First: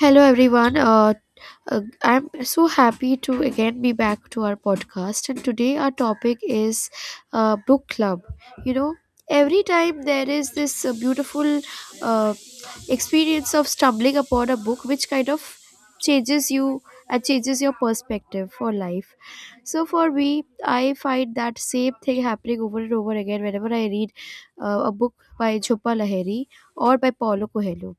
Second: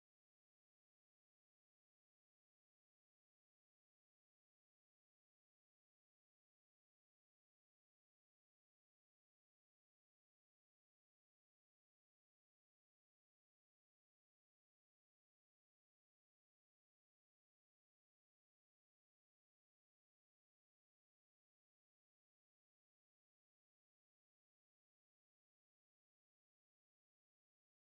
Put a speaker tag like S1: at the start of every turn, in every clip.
S1: Hello, everyone. I'm so happy to again be back to our podcast. And today, our topic is book club. You know, every time there is this beautiful uh, experience of stumbling upon a book, which kind of changes you and changes your perspective for life. So, for me, I find that same thing happening over and over again whenever I read a book by Jhumpa Lahiri or by Paulo Coelho.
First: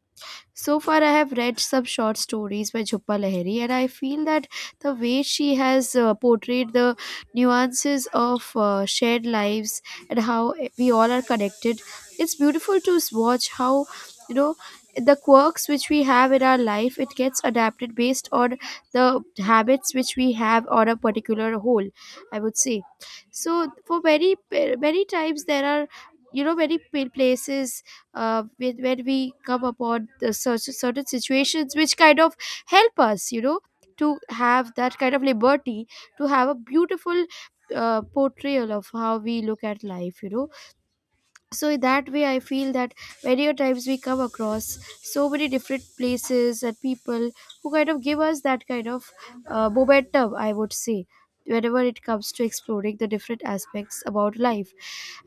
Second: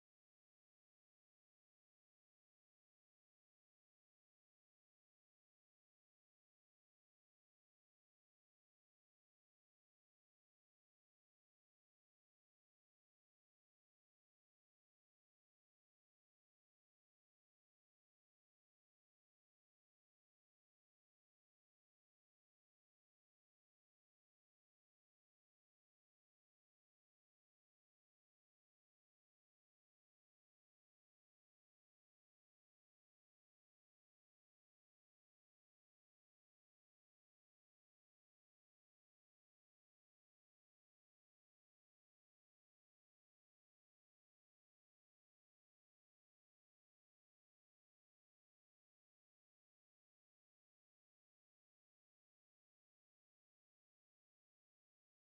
S1: So far, I have read some short stories by Jhumpa Lahiri, and I feel that the way she has portrayed the nuances of shared lives and how we all are connected, it's beautiful to watch how, you know, the quirks which we have in our life it gets adapted based on the habits which we have on a particular whole. I would say, so for many times there are, you know, many places when we come upon the such certain situations which kind of help us, you know, to have that kind of liberty, to have a beautiful portrayal of how we look at life, you know. So in that way I feel that many a times we come across so many different places and people who kind of give us that kind of momentum, I would say, whenever it comes to exploring the different aspects about life.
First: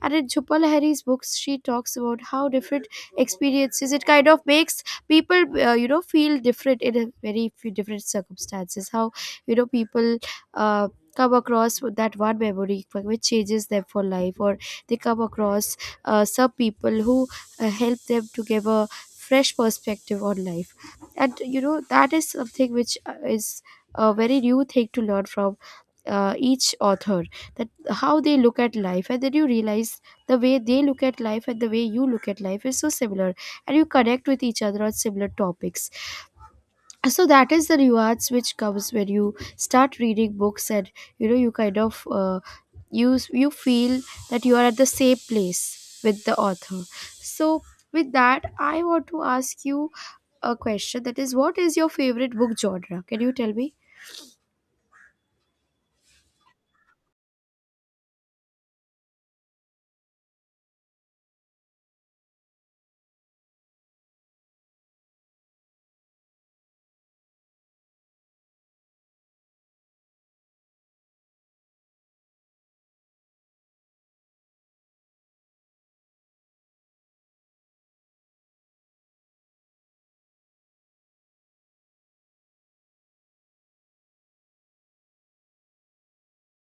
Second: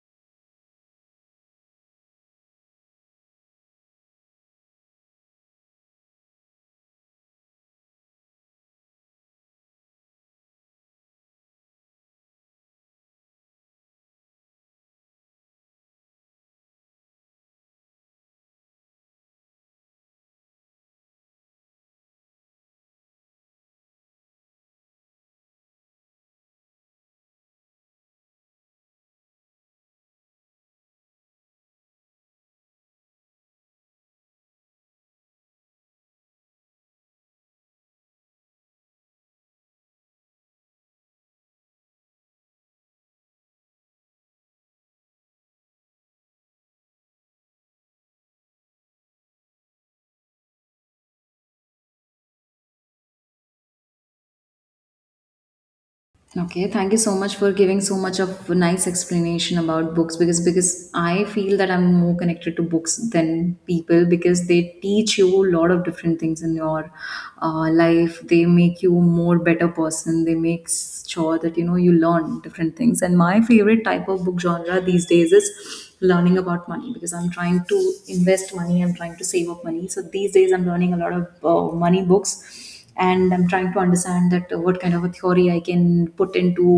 S1: And in Chupal Lahiri's books, she talks about how different experiences it kind of makes people, feel different in a very few different circumstances. How, you know, people uh, come across with that one memory which changes them for life, or they come across some people who help them to give a fresh perspective on life. And you know that is something which is a very new thing to learn from each author, that how they look at life, and then you realize the way they look at life and the way you look at life is so similar, and you connect with each other on similar topics. So that is the rewards which comes when you start reading books, and you know you kind of you feel that you are at the same place with the author. So with that I want to ask you a question, that is, what is your favorite book genre? Can you tell me?
S2: Okay, thank you so much for giving so much of nice explanation about books because I feel that I'm more connected to books than people because they teach you a lot of different things in your life. They make you a more better person. They make sure that you know you learn different things. And my favorite type of book genre these days is learning about money because I'm trying to invest money. I'm trying to save up money. So these days I'm learning a lot of money books and I'm trying to understand that what kind of a theory I can put into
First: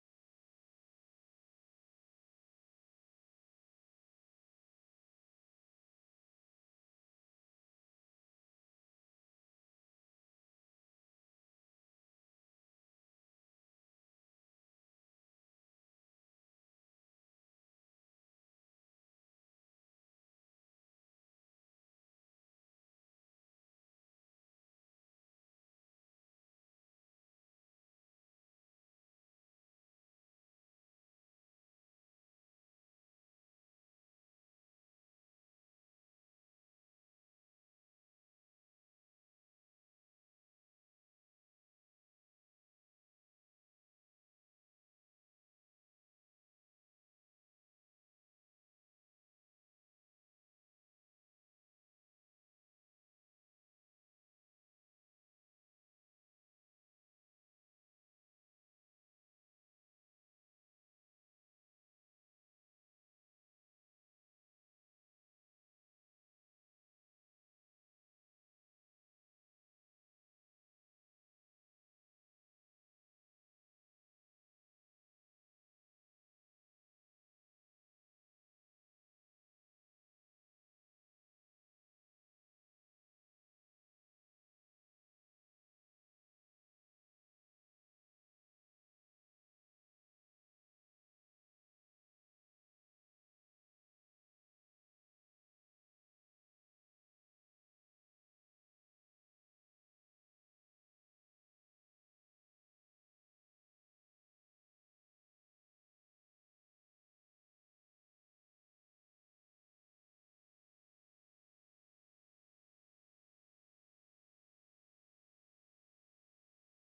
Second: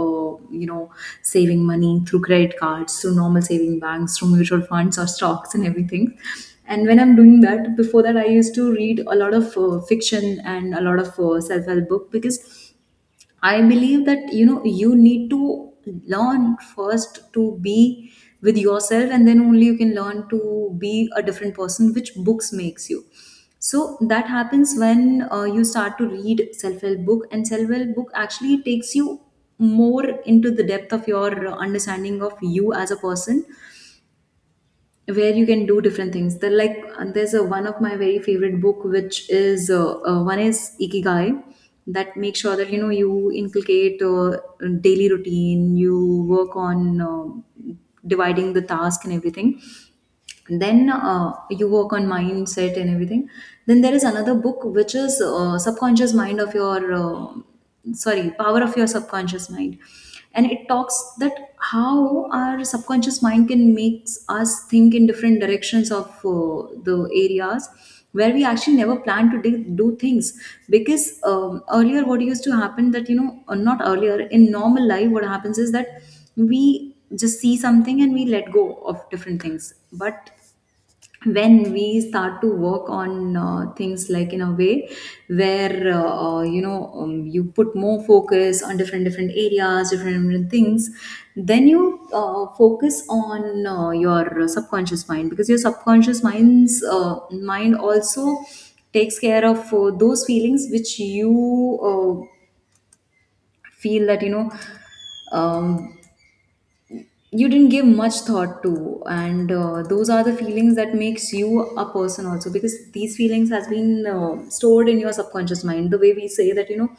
S2: you know saving money through credit cards, through normal saving banks, through mutual funds or stocks and everything. And when I'm doing that, before that I used to read a lot of fiction and a lot of self-help book because I believe that you know you need to learn first to be with yourself, and then only you can learn to be a different person, which books makes you. So that happens when you start to read self-help book, and self-help book actually takes you more into the depth of your understanding of you as a person where you can do different things. There like and there's a one of my very favorite book which is one is Ikigai, that makes sure that you know you inculcate daily routine, you work on dividing the task and everything, then you work on mindset and everything. Then there is another book which is subconscious mind of your sorry, power of your subconscious mind. And it talks that how our subconscious mind can makes us think in different directions of the areas where we actually never plan to do things. Because earlier what used to happen that you know, or not earlier, in normal life what happens is that we just see something and we let go of different things. But when we start to work on things like in a way where you put more focus on different areas, different things, then you focus on your subconscious mind, because your subconscious mind also takes care of those feelings which you uh, feel that you know um, you didn't give much thought to. And those are the feelings that makes you a person also, because these feelings has been stored in your subconscious mind. The way we say that you know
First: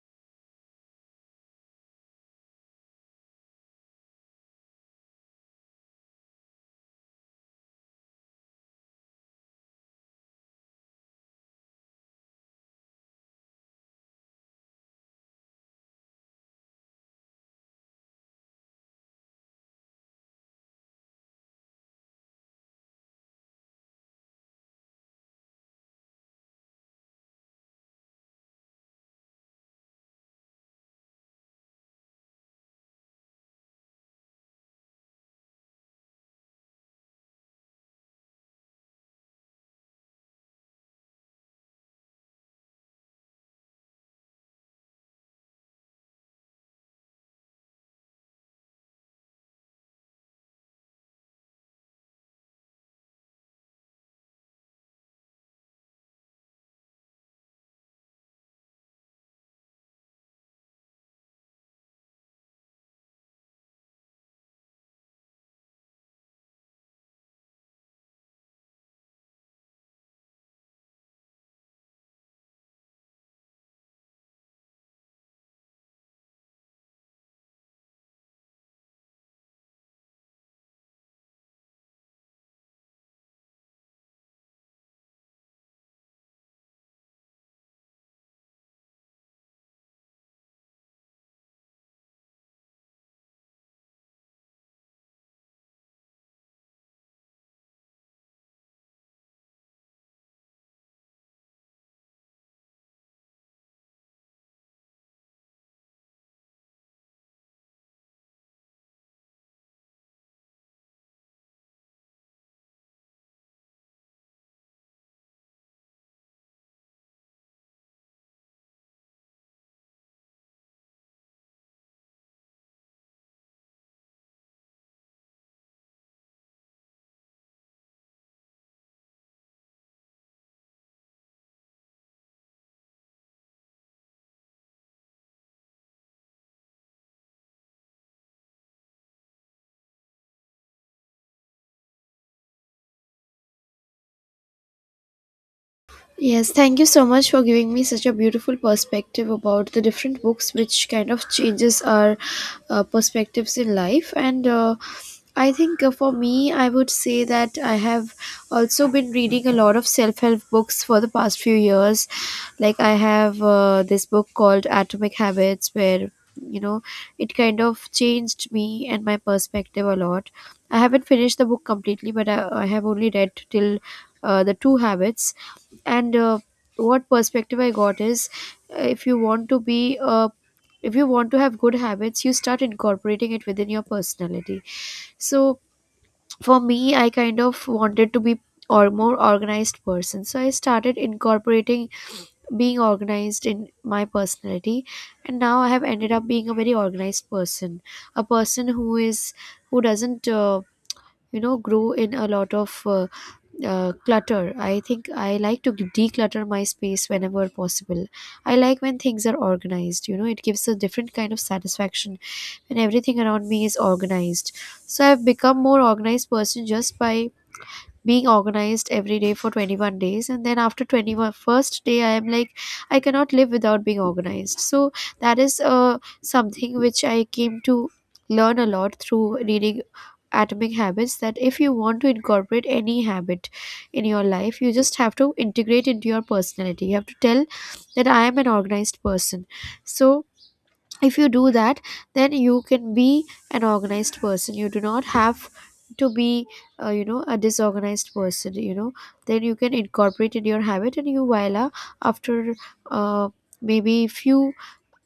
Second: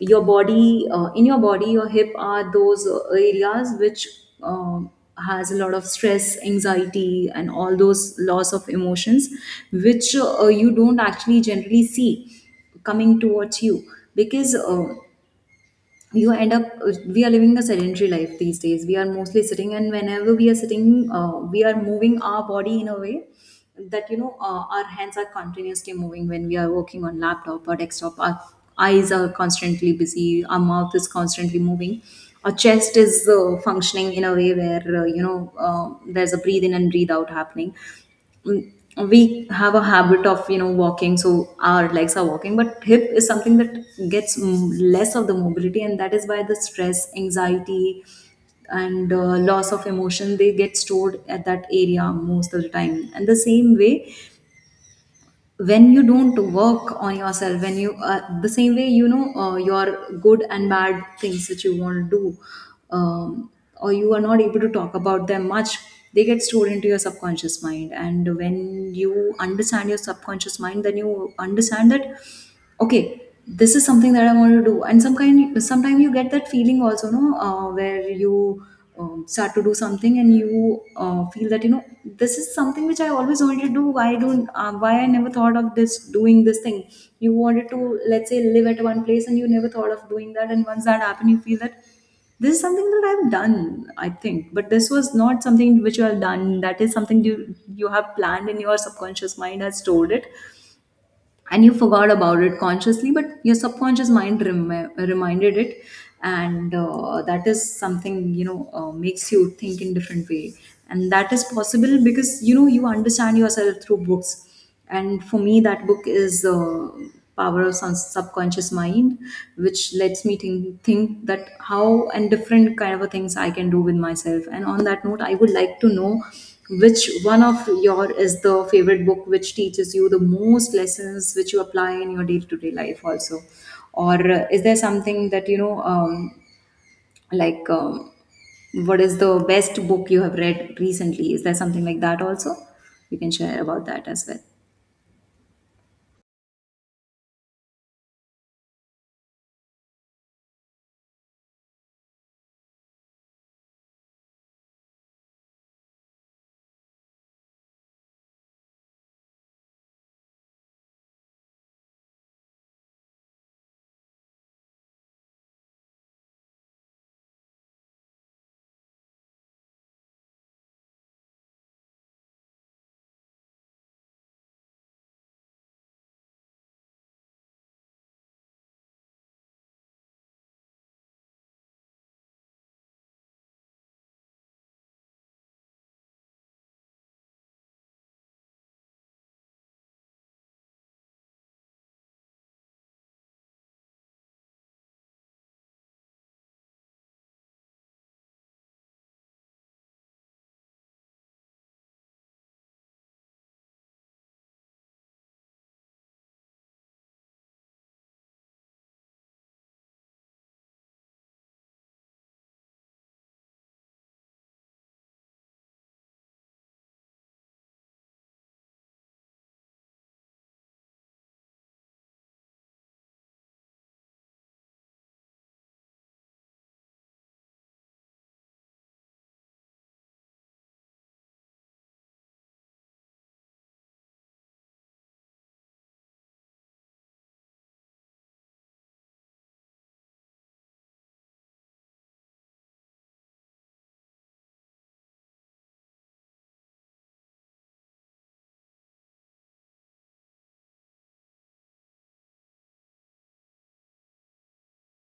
S2: your body in your body, your hip are those areas which um has a lot of stress, anxiety and all those loss of emotions, which you don't actually generally see coming towards you. Because you end up, we are living a sedentary life these days. We are mostly sitting, and whenever we are sitting, we are moving our body in a way that you know our hands are continuously moving when we are working on laptop or desktop. Our eyes are constantly busy, our mouth is constantly moving, our chest is functioning in a way where there's a breathe in and breathe out happening. mm, we have a habit of you know walking, so our legs are walking, but hip is something that gets less of the mobility. And that is why the stress, anxiety and loss of emotion, they get stored at that area most of the time. And the same way, when you don't work on yourself, when you the same way you know your good and bad things that you want to do, um, or you are not able to talk about them much, they get stored into your subconscious mind. And when you understand your subconscious mind, then you understand that okay, this is something that I want to do. And some kind sometimes you get that feeling also, no, where you start to do something and you feel that you know this is something which I always wanted to do. Why don't why I never thought of this doing this thing. You wanted to, let's say, live at one place and you never thought of doing that, and once that happened, you feel that this is something that I've done, I think. But this was not something which you have done, that is something you you have planned, in your subconscious mind has stored it, and you forgot about it consciously, but your subconscious mind reminded it. And that is something you know makes you think in different way. And that is possible because you know you understand yourself through books. And for me that book is power of some subconscious mind, which lets me think that how and different kind of a things I can do with myself. And on that note, I would like to know which one of your is the favorite book which teaches you the most lessons which you apply in your day-to-day life also. Or is there something that you know like um, what is the best book you have read recently? Is there something like that also you can share about that as well?
S1: Yes, thank you so much for giving me such a beautiful perspective about the different books, which kind of changes our perspectives in life. And I think, for me, I would say that I have also been reading a lot of self help books for the past few years. Like, I have this book called Atomic Habits, where, you know, it kind of changed me and my perspective a lot. I haven't finished the book completely, but I have only read till the two habits. And what perspective I got is, if you want to be if you want to have good habits you start incorporating it within your personality. So for me I kind of wanted to be or more organized person, so I started incorporating being organized in my personality, and now I have ended up being a very organized person, a person who is, who doesn't you know grow in a lot of clutter. I think I like to declutter my space whenever possible. I like when things are organized, you know, it gives a different kind of satisfaction when everything around me is organized. So I've become more organized person just by being organized every day for 21 days, and then after 21 first day I am like I cannot live without being organized. So that is something which I came to learn a lot through reading Atomic Habits, that if you want to incorporate any habit in your life you just have to integrate into your personality, you have to tell that I am an organized person. So if you do that, then you can be an organized person. You do not have to be you know a disorganized person, you know. Then you can incorporate in your habit and you voila, after uh, maybe few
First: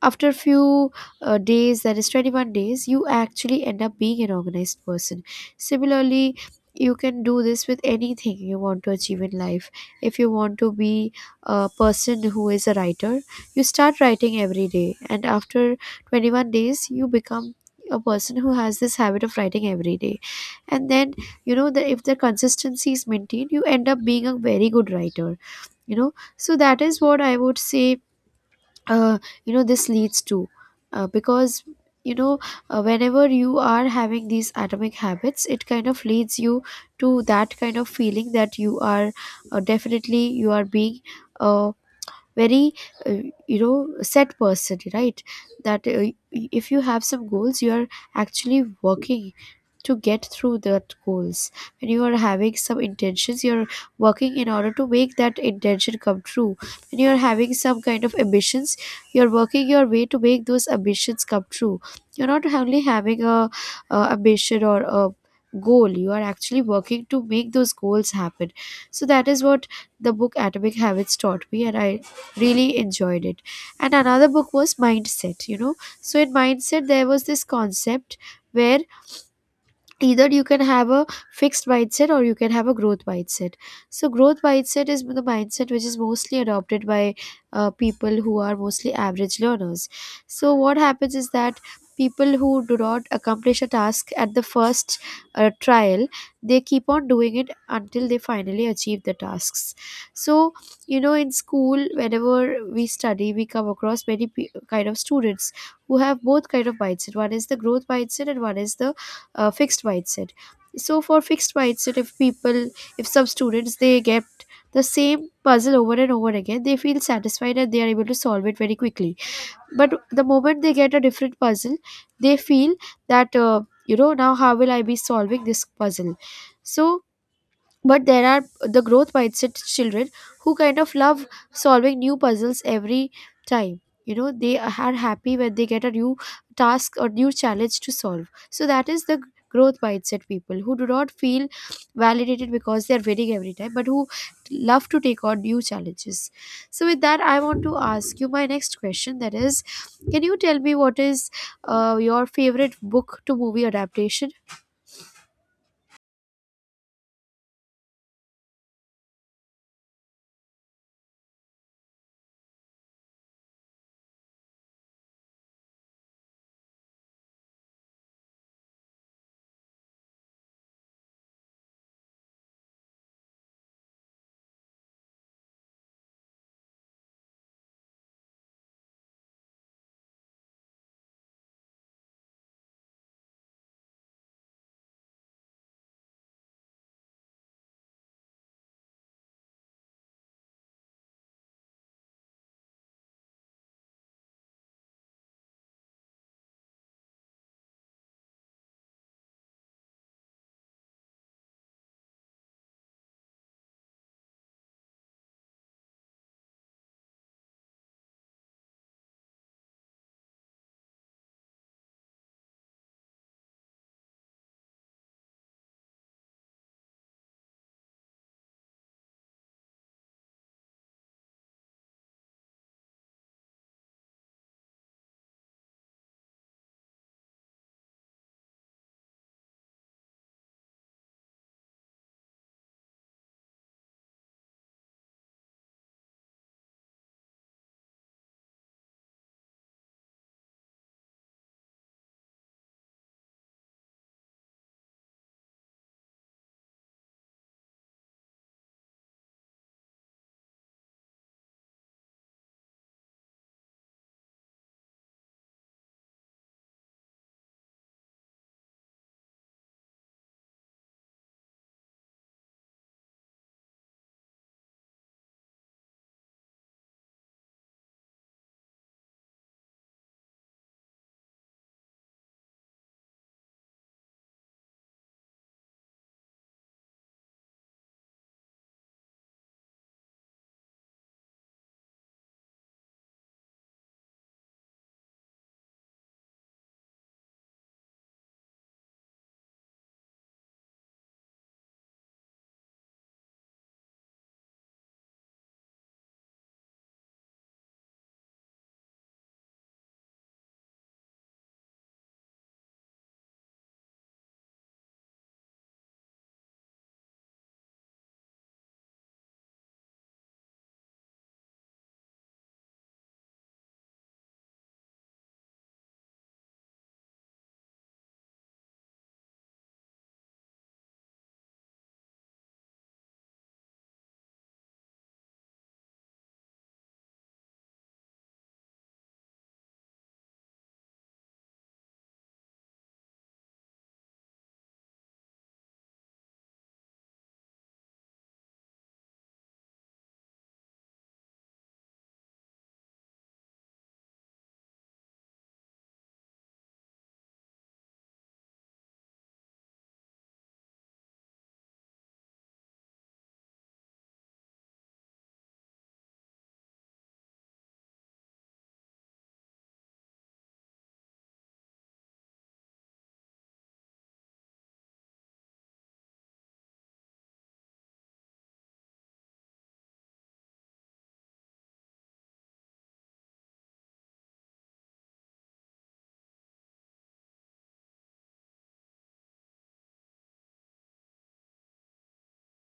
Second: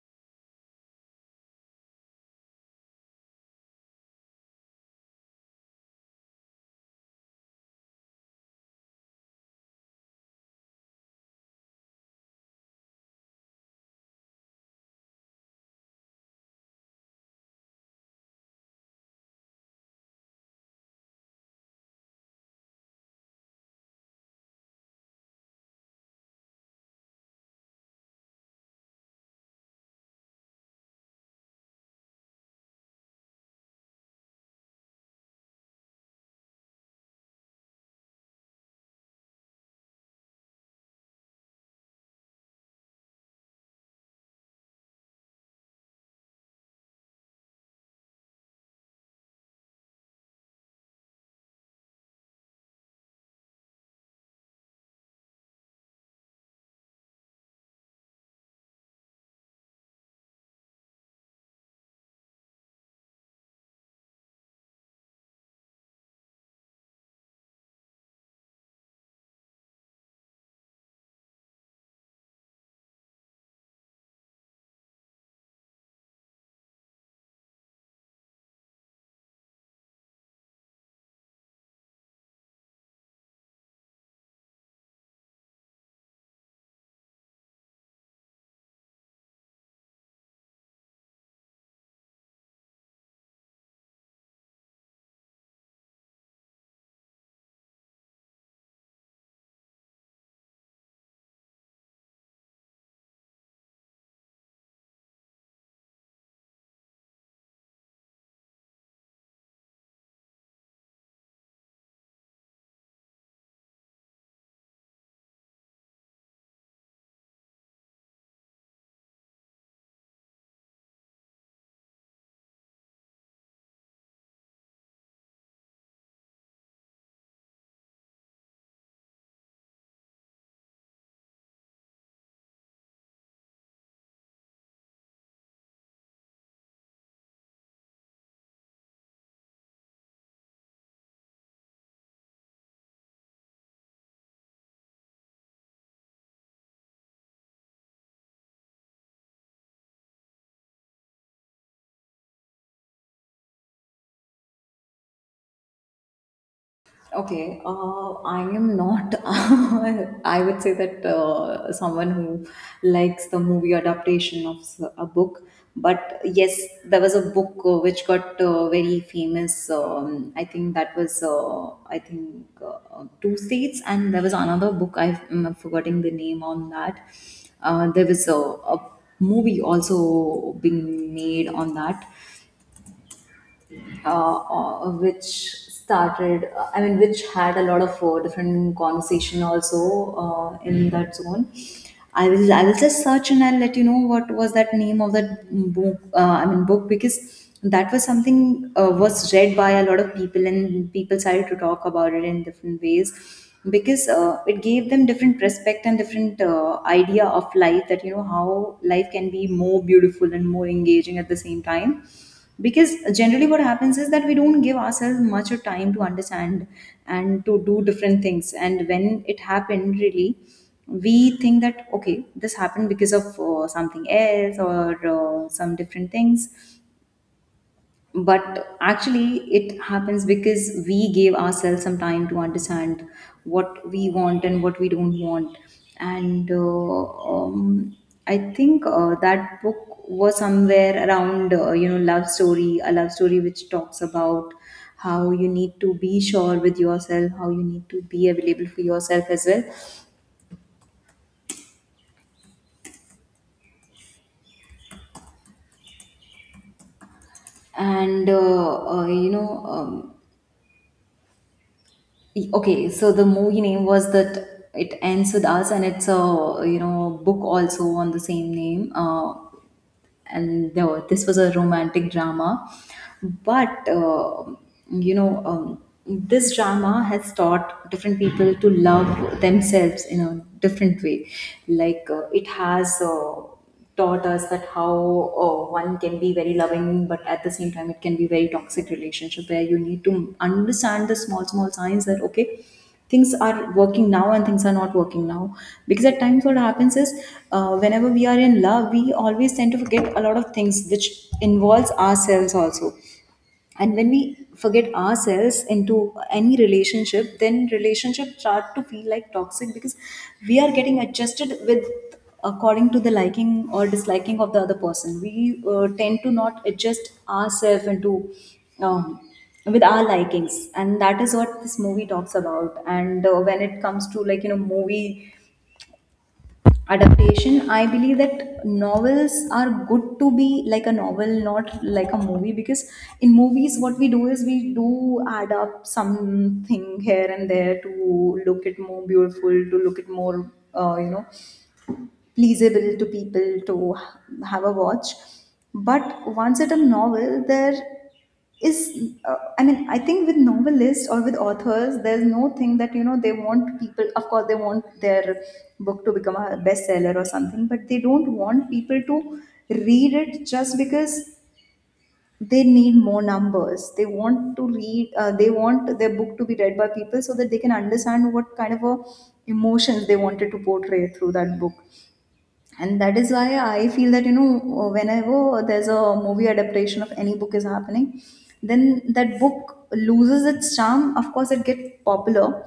S1: after a few days, that is 21 days, you actually end up being an organized person. Similarly, you can do this with anything you want to achieve in life. If you want to be a person who is a writer, you start writing every day, and after 21 days you become a person who has this habit of writing every day. And then you know that if the consistency is maintained you end up being a very good writer, you know. So that is what I would say. uh, you know, this leads to, because, you know, whenever you are having these atomic habits it kind of leads you to that kind of feeling that you are definitely you are being a very you know set person, right? That if you have some goals you are actually working to get through that goals. When you are having some intentions you're working in order to make that intention come true. When you're having some kind of ambitions you're working your way to make those ambitions come true. You're not only having a ambition or a goal, you are actually working to make those goals happen. So that is what the book Atomic Habits taught me, and I really enjoyed it. And another book was Mindset, you know. So in Mindset there was this concept where either you can have a fixed mindset or you can have a growth mindset. So growth mindset is the mindset which is mostly adopted by people who are mostly average learners. So what happens is that people who do not accomplish a task at the first trial, they keep on doing it until they finally achieve the tasks. So, you know, in school whenever we study we come across many kind of students who have both kind of mindset, one is the growth mindset and one is the fixed wide set. So for fixed wide set, if people, if some students they get the same puzzle over and over again, they feel satisfied and they are able to solve it very quickly. But the moment they get a different puzzle they feel that, you know, now how will I be solving this puzzle. So, but there are the growth mindset children who kind of love solving new puzzles every time, you know. They are happy when they get a new task or new challenge to solve. So that is the growth mindset people, who do not feel validated because they are winning every time, but who love to take on new challenges. So with that I want to ask you my next question, that is, can you tell me what is your favorite book to movie adaptation?
S2: Okay, I am not. I would say that someone who likes the movie adaptation of a book. But yes, there was a book which got very famous. I think that was, I think, Two States, and there was another book. I'm forgetting the name on that. There was a movie also being made on that which started I mean which had a lot of different conversation also in that zone. I will just search and I'll let you know what was that name of that book, I mean book, because that was something was read by a lot of people and people started to talk about it in different ways. Because it gave them different perspective and different idea of life, that you know how life can be more beautiful and more engaging at the same time. Because generally what happens is that we don't give ourselves much of time to understand and to do different things, and when it happened really, we think that okay, this happened because of something else or some different things. But actually it happens because we gave ourselves some time to understand what we want and what we don't want. And um, I think that book was somewhere around you know love story, a love story which talks about how you need to be sure with yourself, how you need to be available for yourself as well. And okay, so the movie name was That It Ends With Us, and it's a you know book also on the same name. And no, this was a romantic drama. But you know, this drama has taught different people to love themselves in a different way. Like it has. Taught us that how one can be very loving, but at the same time it can be very toxic relationship, where you need to understand the small small signs that okay, things are working now and things are not working now. Because at times what happens is, whenever we are in love we always tend to forget a lot of things which involves ourselves also. And when we forget ourselves into any relationship, then relationship start to feel like toxic, because we are getting adjusted with, according to the liking or disliking of the other person, we tend to not adjust ourselves into um, with our likings. And that is what this movie talks about. And when it comes to like you know movie adaptation, I believe that novels are good to be like a novel, not like a movie. Because in movies what we do is we do add up something here and there to look it more beautiful, to look it more you know pleasable to people to have a watch. But once at a novel, there is, I mean, I think with novelists or with authors, there's no thing that, you know, they want people, of course, they want their book to become a bestseller or something, but they don't want people to read it just because they need more numbers. They want to read, they want their book to be read by people so that they can understand what kind of a emotions they wanted to portray through that book. And that is why I feel that whenever there's a movie adaptation of any book is happening, then that book loses its charm. Of course it gets popular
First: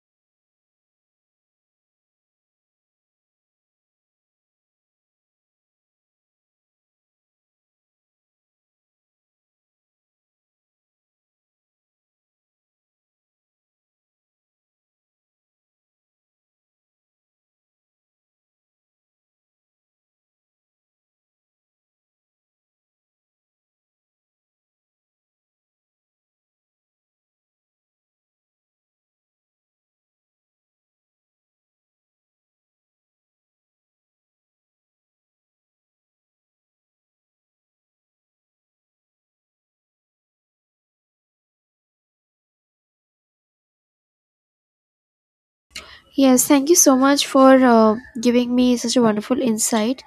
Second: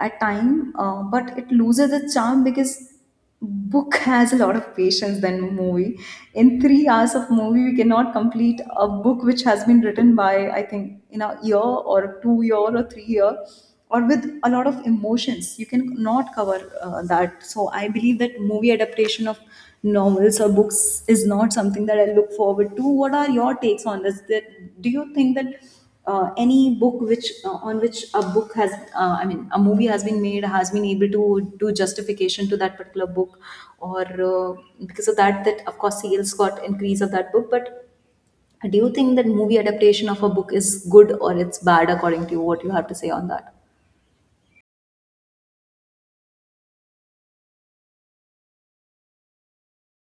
S2: at time, but it loses its charm because book has a lot of patience than movie. In 3 hours of movie we cannot complete a book which has been written by, I think, in a year or 2 year or 3 year, or with a lot of emotions you can not cover that. So I believe that movie adaptation of novels or books is not something that I look forward to. What are your takes on this, that do you think that any book which on which a book has I mean a movie has been made has been able to do justification to that particular book, or uh, because of that of course sales got increase of that book, but do you think that movie adaptation of a book is good or it's bad? According to you, what you have to say on that?
S1: Yes, thank you so much for giving me such a wonderful insight.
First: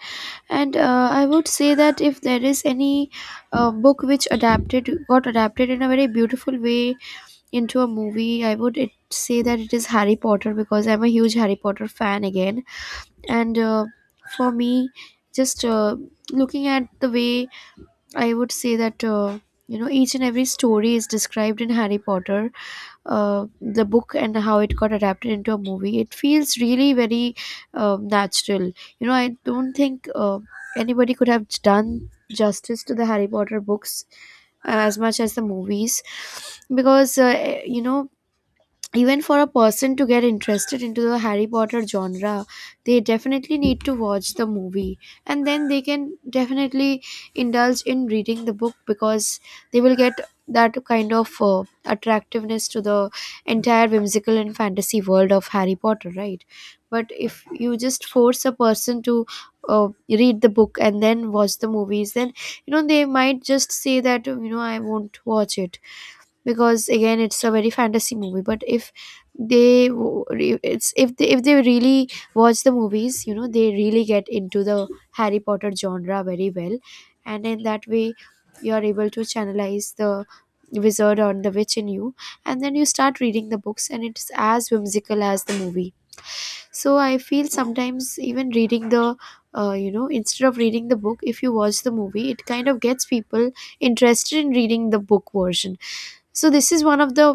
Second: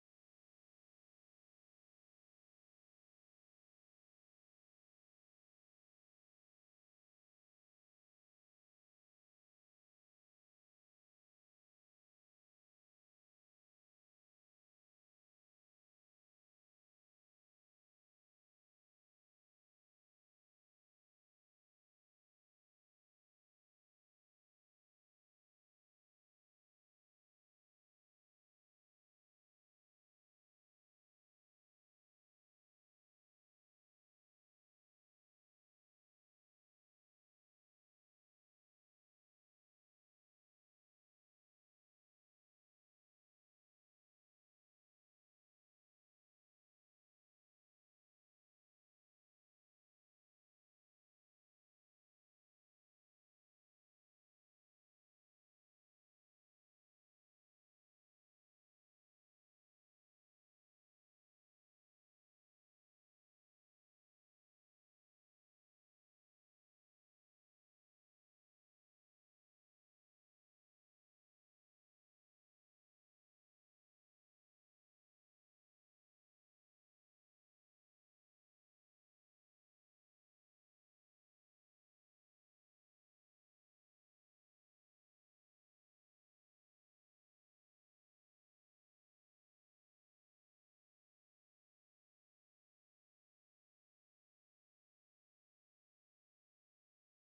S1: And I would say that if there is any book which adapted got adapted in a very beautiful way into a movie, I would say that it is Harry Potter, because I'm a huge Harry Potter fan again. And for me, just looking at the way, I would say that, you know, each and every story is described in Harry Potter, the book, and how it got adapted into a movie it feels really very natural. You know, I don't think anybody could have done justice to the Harry Potter books as much as the movies, because, you know, even for a person to get interested into the Harry Potter genre, they definitely need to watch the movie, and then they can definitely indulge in reading the book, because they will get that kind of attractiveness to the entire whimsical and fantasy world of Harry Potter, right? But if you just force a person to read the book and then watch the movies, then, you know, they might just say that, you know, I won't watch it, because again it's a very fantasy movie. But if they w- re- it's if they really watch the movies, you know, they really get into the Harry Potter genre very well. And in that way you are able to channelize the wizard or the witch in you, and then you start reading the books, and it's as whimsical as the movie. So I feel sometimes even reading the, you know, instead of reading the book if you watch the movie it kind of gets people interested in reading the book version. So this is one of the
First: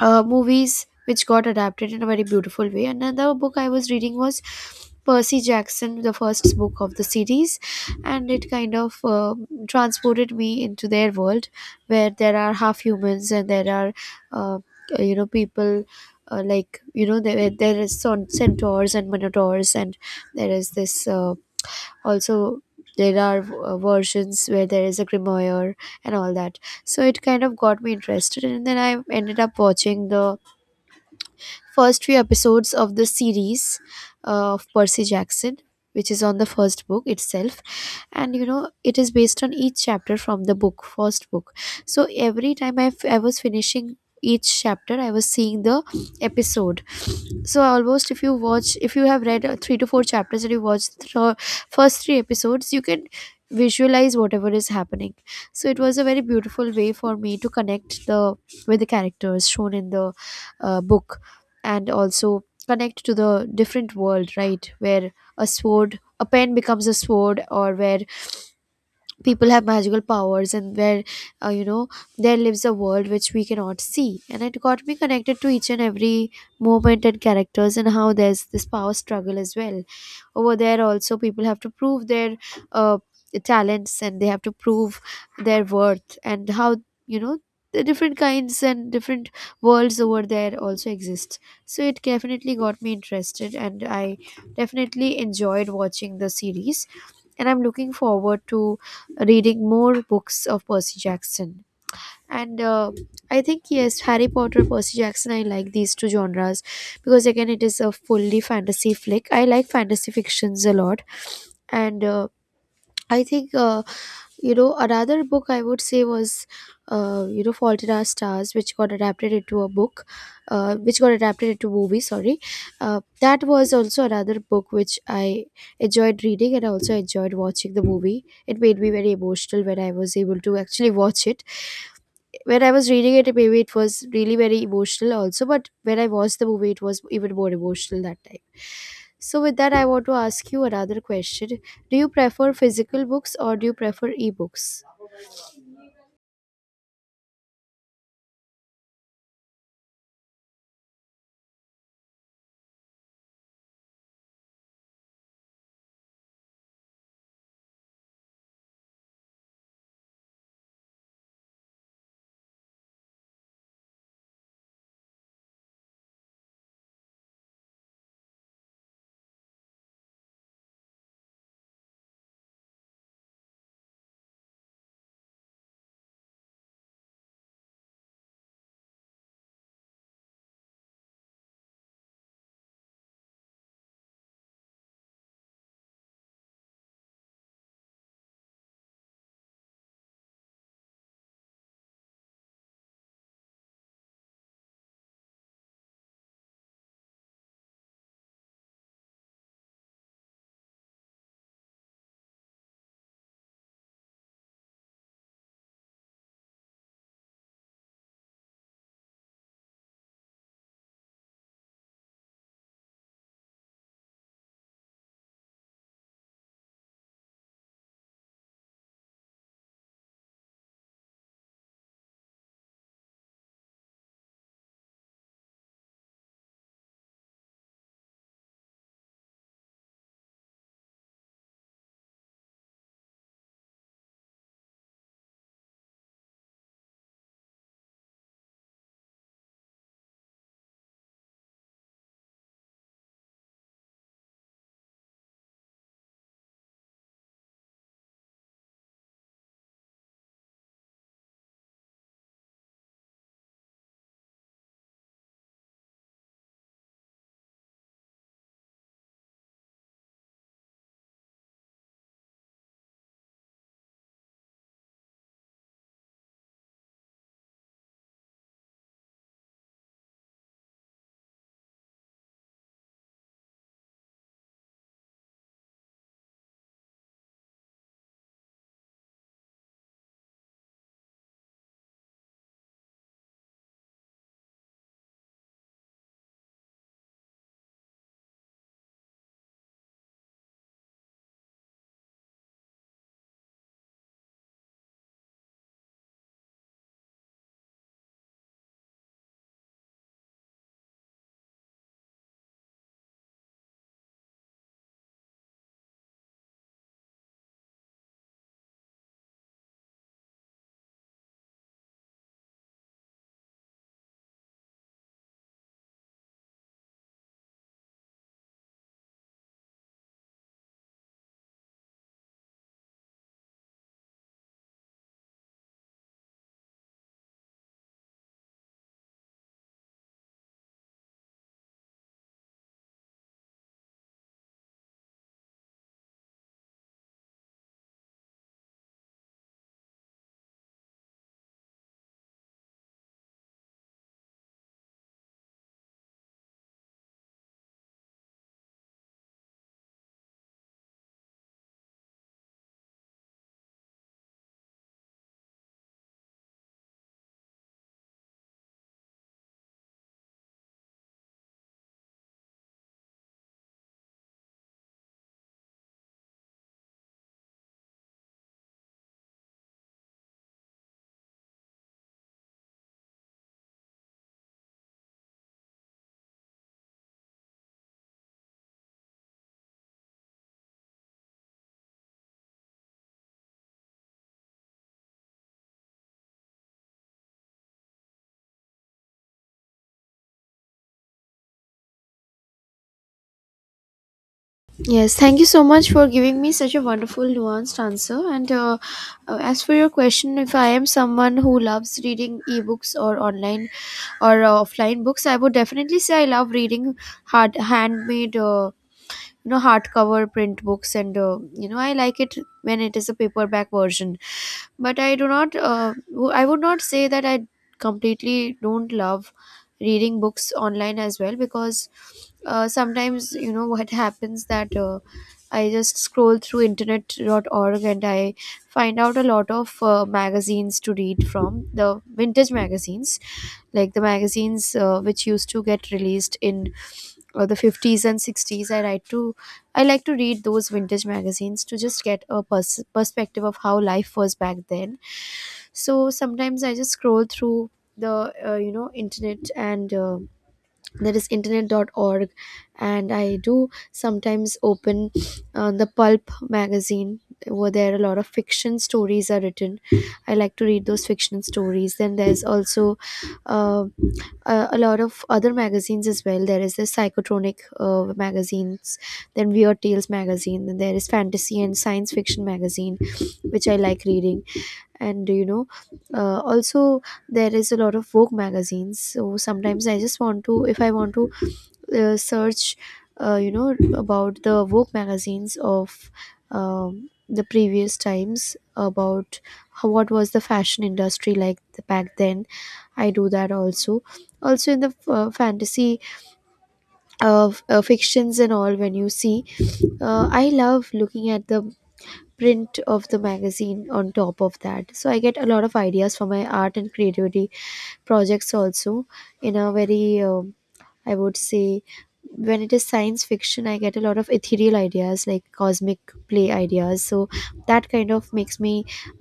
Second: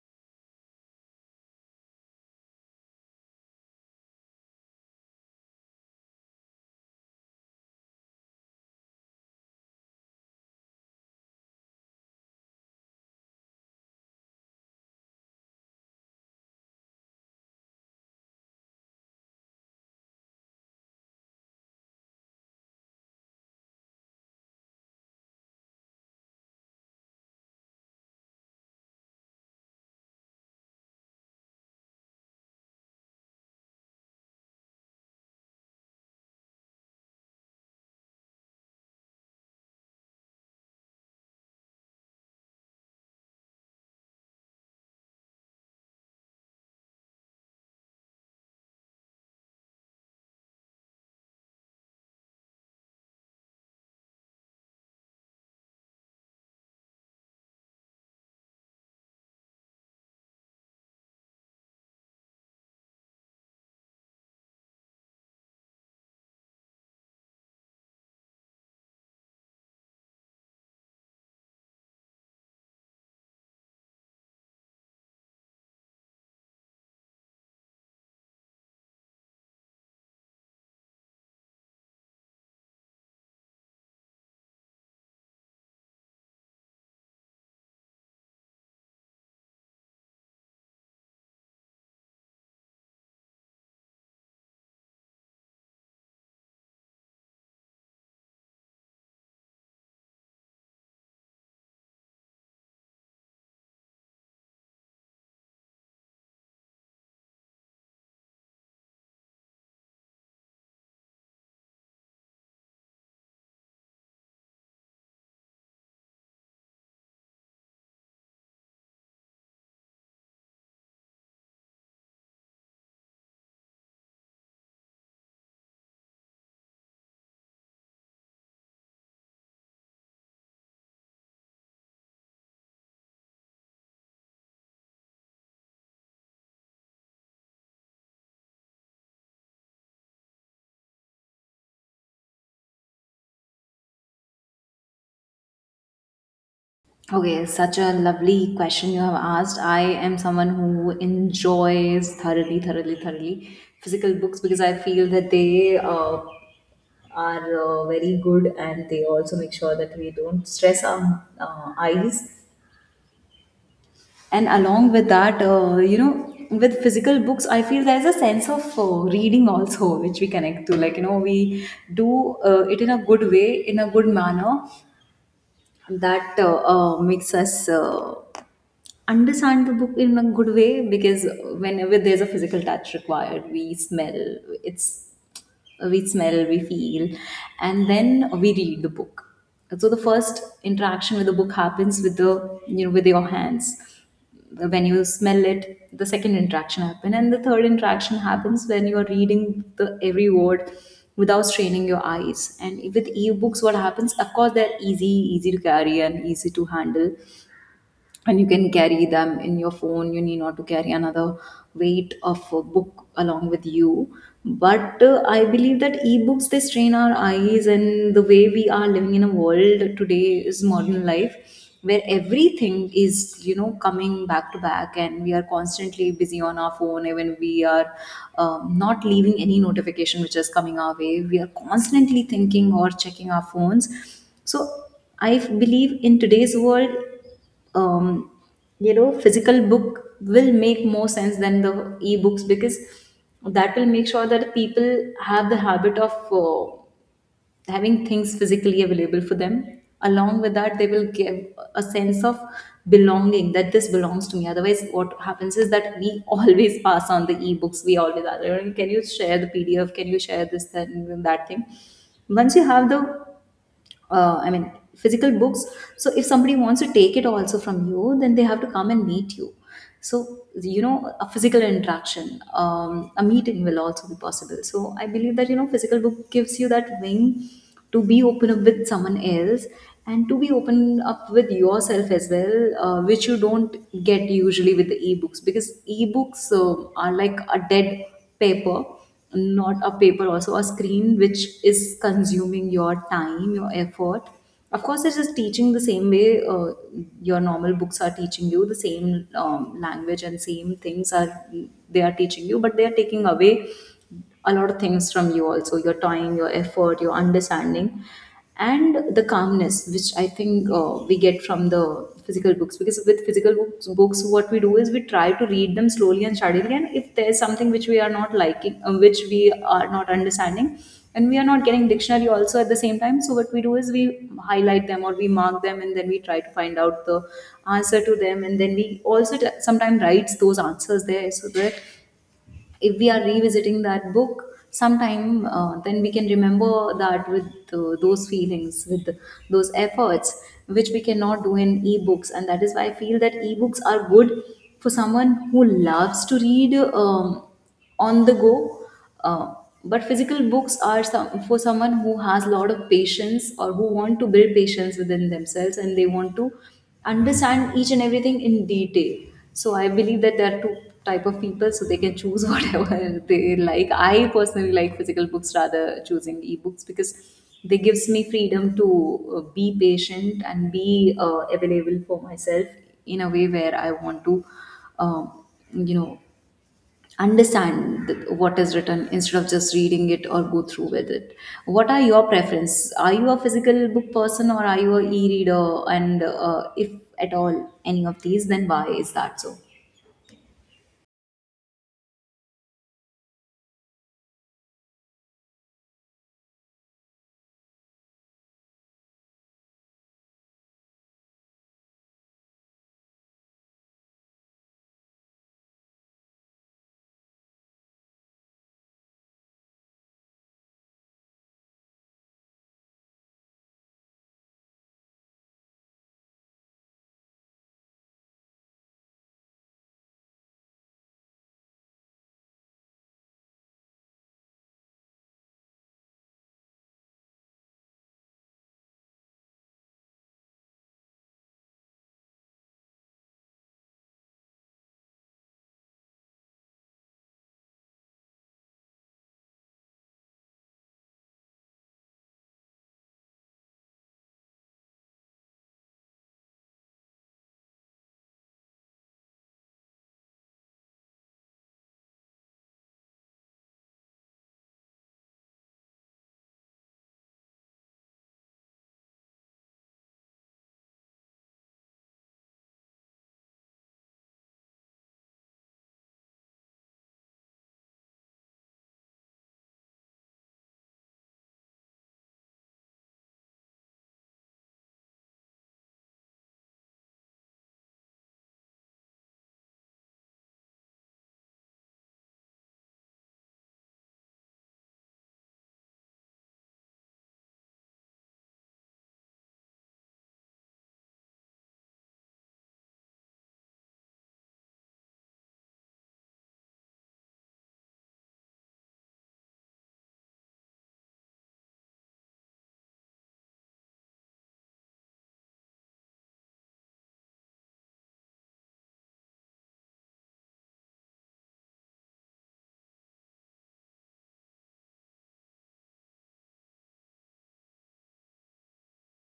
S1: movies which got adapted in a very beautiful way. And another book I was reading was Percy Jackson, the first book of the series, and it kind of transported me into their world where there are half humans and there are, uh, you know, people. There is centaurs and minotaurs and there is this also there are versions where there is a grimoire and all that, so it kind of got me interested and then I ended up watching the first few episodes of the series, of Percy Jackson, which is on the first book itself. And you know, it is based on each chapter from the book, first book. So every time I was finishing each chapter, I was seeing the episode. So almost if you watch, if you have read three to four chapters and you watch the first three episodes, you can visualize whatever is happening. So it was a very beautiful way for me to connect the with the characters shown in the book and also connect to the different world, right, where a sword a pen becomes a sword, or where people have magical powers, and where uh, you know there lives a world which we cannot see. And it got me connected to each and every moment and characters, and how there's this power struggle as well. Over there also people have to prove their uh, talents, and they have to prove their worth, and how, you know, the different kinds and different worlds over there also exist. So it definitely got me interested, and I definitely enjoyed watching the series, and I'm looking forward to reading more books of Percy Jackson. And I think, yes, Harry Potter, Percy Jackson. I like these two genres because again, it is a fully fantasy flick. I like fantasy fictions a lot, and I think you know, another book I would say was, you know, Fault in Our Stars, which got adapted into a book, which got adapted into movie. Sorry, that was also another book which I enjoyed reading, and I also enjoyed watching the movie. It made me very emotional when I was able to actually watch it. When I was reading it, maybe it was really very emotional also, but when I watched the movie, it was even more emotional that time. So, with that, I want to ask you another question. Do you prefer physical books or do you prefer ebooks?
S2: Okay, such a lovely question you have asked. I am someone who enjoys thoroughly, thoroughly, thoroughly physical books because I feel that they are very good, and they also make sure that we don't stress our eyes. And along with that, you know, with physical books, I feel there's a sense of reading also which we connect to. Like, you know, we do it in a good way, in a good manner that makes us understand the book in a good way, because whenever there's a physical touch required, we smell, it's, we smell, we feel, and then we read the book. So the first interaction with the book happens with the, you know, with your hands, when you smell it, the second interaction happen, and the third interaction happens when you are reading the every word without straining your eyes. And with ebooks, what happens, of course they're easy to carry and easy to handle, and you can carry them in your phone, you need not to carry another weight of a book along with you. But I believe that ebooks, they strain our eyes, and the way we are living in a world today is modern life, where everything is, you know, coming back to back, and we are constantly busy on our phone, even we are not leaving any notification which is coming our way, we are constantly thinking or checking our phones. So believe in today's world, um, you know, physical book will make more sense than the ebooks, because that will make sure that people have the habit of having things physically available for them. Along with that, they will give a sense of belonging, that this belongs to me. Otherwise, what happens is that we always pass on the ebooks, we always are "Oh, can you share the pdf, can you share this that, and that thing." Once you have the I mean, physical books, so if somebody wants to take it also from you, then they have to come and meet you. So you know, a physical interaction, a meeting will also be possible. So I believe that, you know, physical book gives you that wing to be open up with someone else and to be open up with yourself as well, which you don't get usually with the ebooks, because ebooks are like a dead paper, not a paper also, a screen which is consuming your time, your effort. Of course it is teaching the same way, your normal books are teaching you the same language and same things are, they are teaching you, but they are taking away a lot of things from you also, your time, your effort, your understanding, and the calmness which I think we get from the physical books. Because with physical books, books, what we do is we try to read them slowly and steadily, and if there's something which we are not liking, which we are not understanding, and we are not getting dictionary also at the same time, so what we do is we highlight them or we mark them, and then we try to find out the answer to them, and then we also sometimes writes those answers there, so that if we are revisiting that book sometime, then we can remember that with those feelings, with those efforts, which we cannot do in ebooks. And that is why I feel that ebooks are good for someone who loves to read on the go. Uh, but physical books are for someone who has a lot of patience, or who want to build patience within themselves, and they want to understand each and everything in detail. So I believe that there are two type of people, so they can choose whatever they like. I personally like physical books rather choosing ebooks, because they gives me freedom to be patient and be available for myself in a way where I want to, um, you know, understand what is written instead of just reading it or go through with it. What are your preference? Are you a physical book person or are you a e-reader? And if at all any of these, then why is that so?
S1: Yes, thank you so much for giving me such a wonderful, nuanced answer. And as for your question, if I am someone who loves reading ebooks or online or offline books, I would definitely say I love reading hard handmade. You know, hardcover print books, and you know, I like it when it is a paperback version. But I do not I would not say that I completely don't love reading books online as well, because sometimes you know what happens, that I just scroll through internet.org and I find out a lot of magazines to read, from the vintage magazines, like the magazines which used to get released in the 50s and 60s. I like to I like to read those vintage magazines to just get a perspective of how life was back then. So sometimes I just scroll through the internet, and that is internet.org, and I do sometimes open the pulp magazine, where there a lot of fiction stories are written. I like to read those fiction stories. Then there's also uh, a lot of other magazines as well. There is the psychotronic magazines, then weird tales magazine, then there is fantasy and science fiction magazine, which I like reading. And you know, also there is a lot of Vogue magazines. So sometimes I just want to, if I want to search, you know, about the Vogue magazines of the previous times, about how, what was the fashion industry like, the, back then. I do that also. Also in the fantasy of fictions and all, when you see, I love looking at the print of the magazine on top of that, so I get a lot of ideas for my art and creativity projects also, in a very I would say, when it is science fiction I get a lot of ethereal ideas, like cosmic play ideas. So that kind of makes me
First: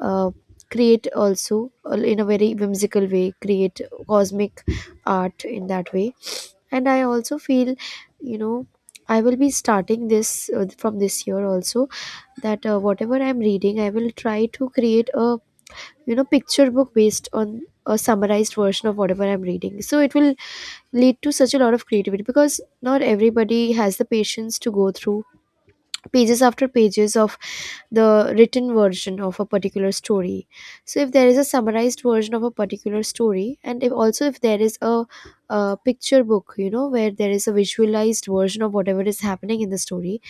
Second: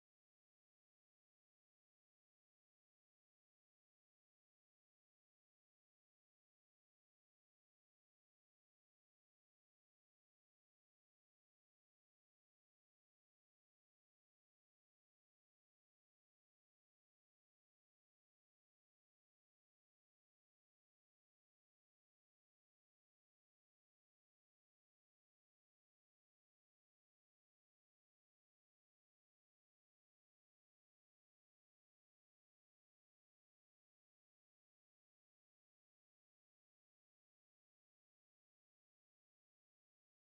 S1: uh, create also, in a very whimsical way, create cosmic art in that way. And I also feel, you know, I will be starting this from this year also, that whatever I'm reading I will try to create a, you know, picture book based on a summarized version of whatever I'm reading. So it will lead to such a lot of creativity, because not everybody has the patience to go through pages after pages of the written version of a particular story. So if there is a summarized version of a particular story, and if also if there is a, picture book, you know, where there is a visualized version of whatever is happening in the story,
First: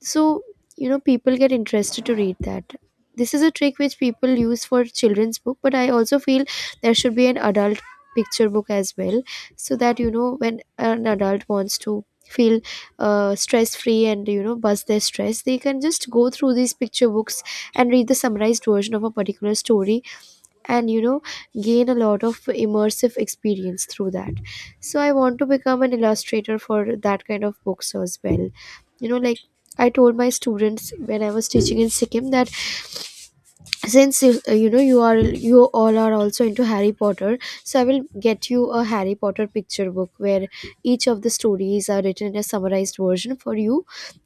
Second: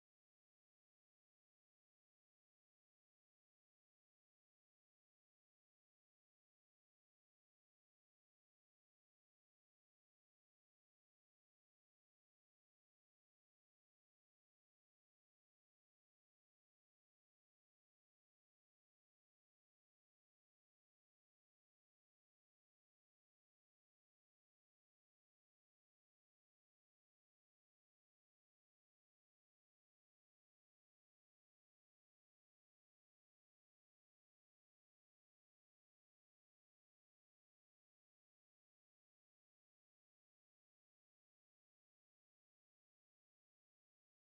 S1: so you know, people get interested to read that. This is a trick which people use for children's book, but I also feel there should be an adult picture book as well, so that you know, when an adult wants to feel stress free and you know bust their stress, they can just go through these picture books and read the summarized version of a particular story, and you know, gain a lot of immersive experience through that. So I want to become an illustrator for that kind of books as well. You know, like I told my students when I was teaching in Sikkim, that since you are you all are also into Harry Potter, so I will get you a Harry Potter picture book, where each of the stories are written in a summarized version for you,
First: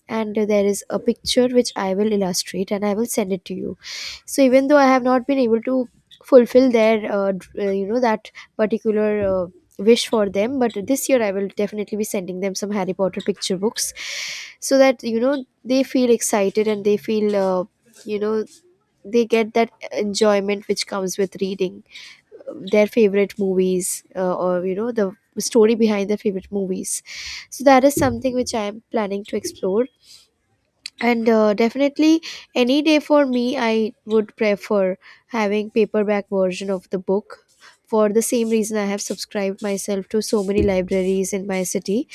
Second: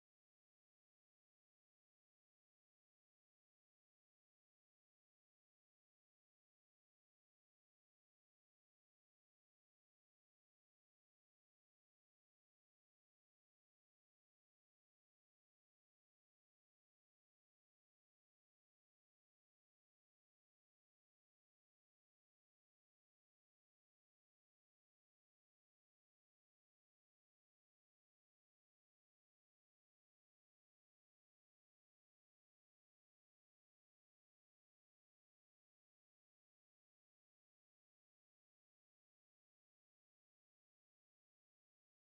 S1: and there is a picture which I will illustrate and I will send it to you. So even though I have not been able to fulfill their you know, that particular uh, wish for them, but this year I will definitely be sending them some Harry Potter picture books, so that you know, they feel excited and they feel you know they get that enjoyment which comes with reading their favorite movies, or you know, the story behind their favorite movies. So that is something which I am planning to explore. And definitely, any day for me I would prefer having paperback version of the book. For the same reason I have subscribed myself to so many libraries in my city.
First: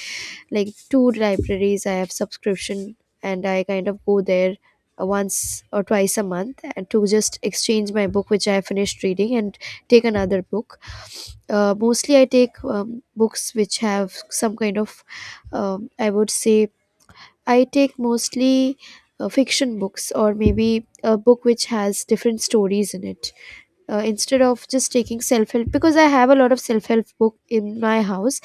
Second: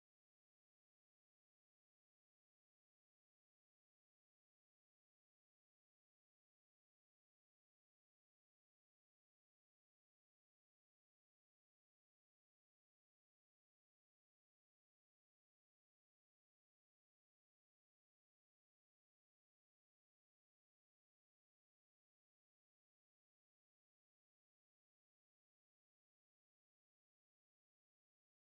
S1: Like two libraries I have subscription, and I kind of go there once or twice a month, and to just exchange my book which I finished reading and take another book. Mostly I take books which have some kind of I would say, I take mostly fiction books, or maybe a book which has different stories in it, instead of just taking self-help, because I have a lot of self-help book in my house.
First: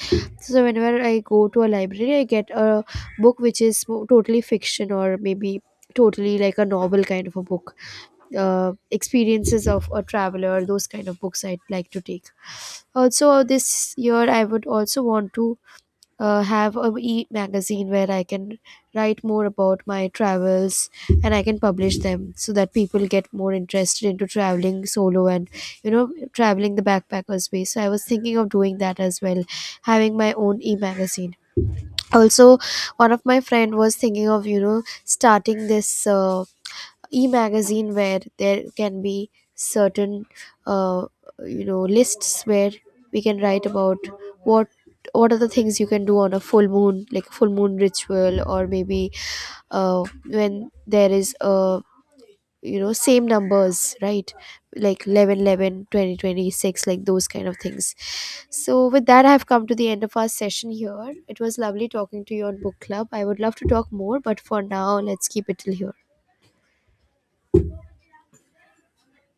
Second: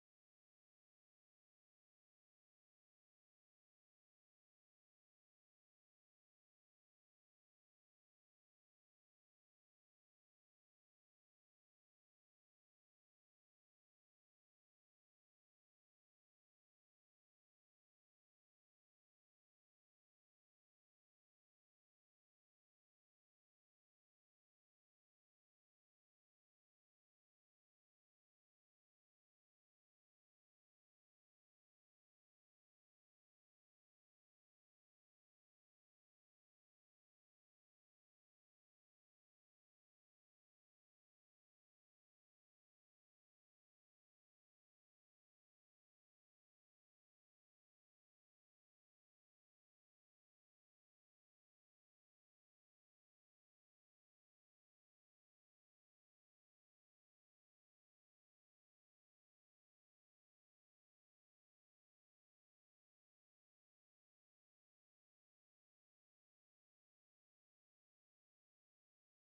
S1: So whenever I go to a library I get a book which is totally fiction, or maybe totally like a novel kind of a book, experiences of a traveler, those kind of books I'd like to take. Also this year I would also want to have a e magazine where I can write more about my travels, and I can publish them so that people get more interested into traveling solo, and you know, traveling the backpacker space. So I was thinking of doing that as well, having my own e magazine. Also, one of my friend was thinking of, you know, starting this. E-magazine where there can be certain uh, you know, lists where we can write about what what are the things you can do on a full moon, like full moon ritual, or maybe when there is a, you know, same numbers, right, like 11, 11, 20, 20, six, like those kind of things. So with that, I have come to the end of our session here. It was lovely talking to you on book club. I would love to talk more, but for now let's keep it till here.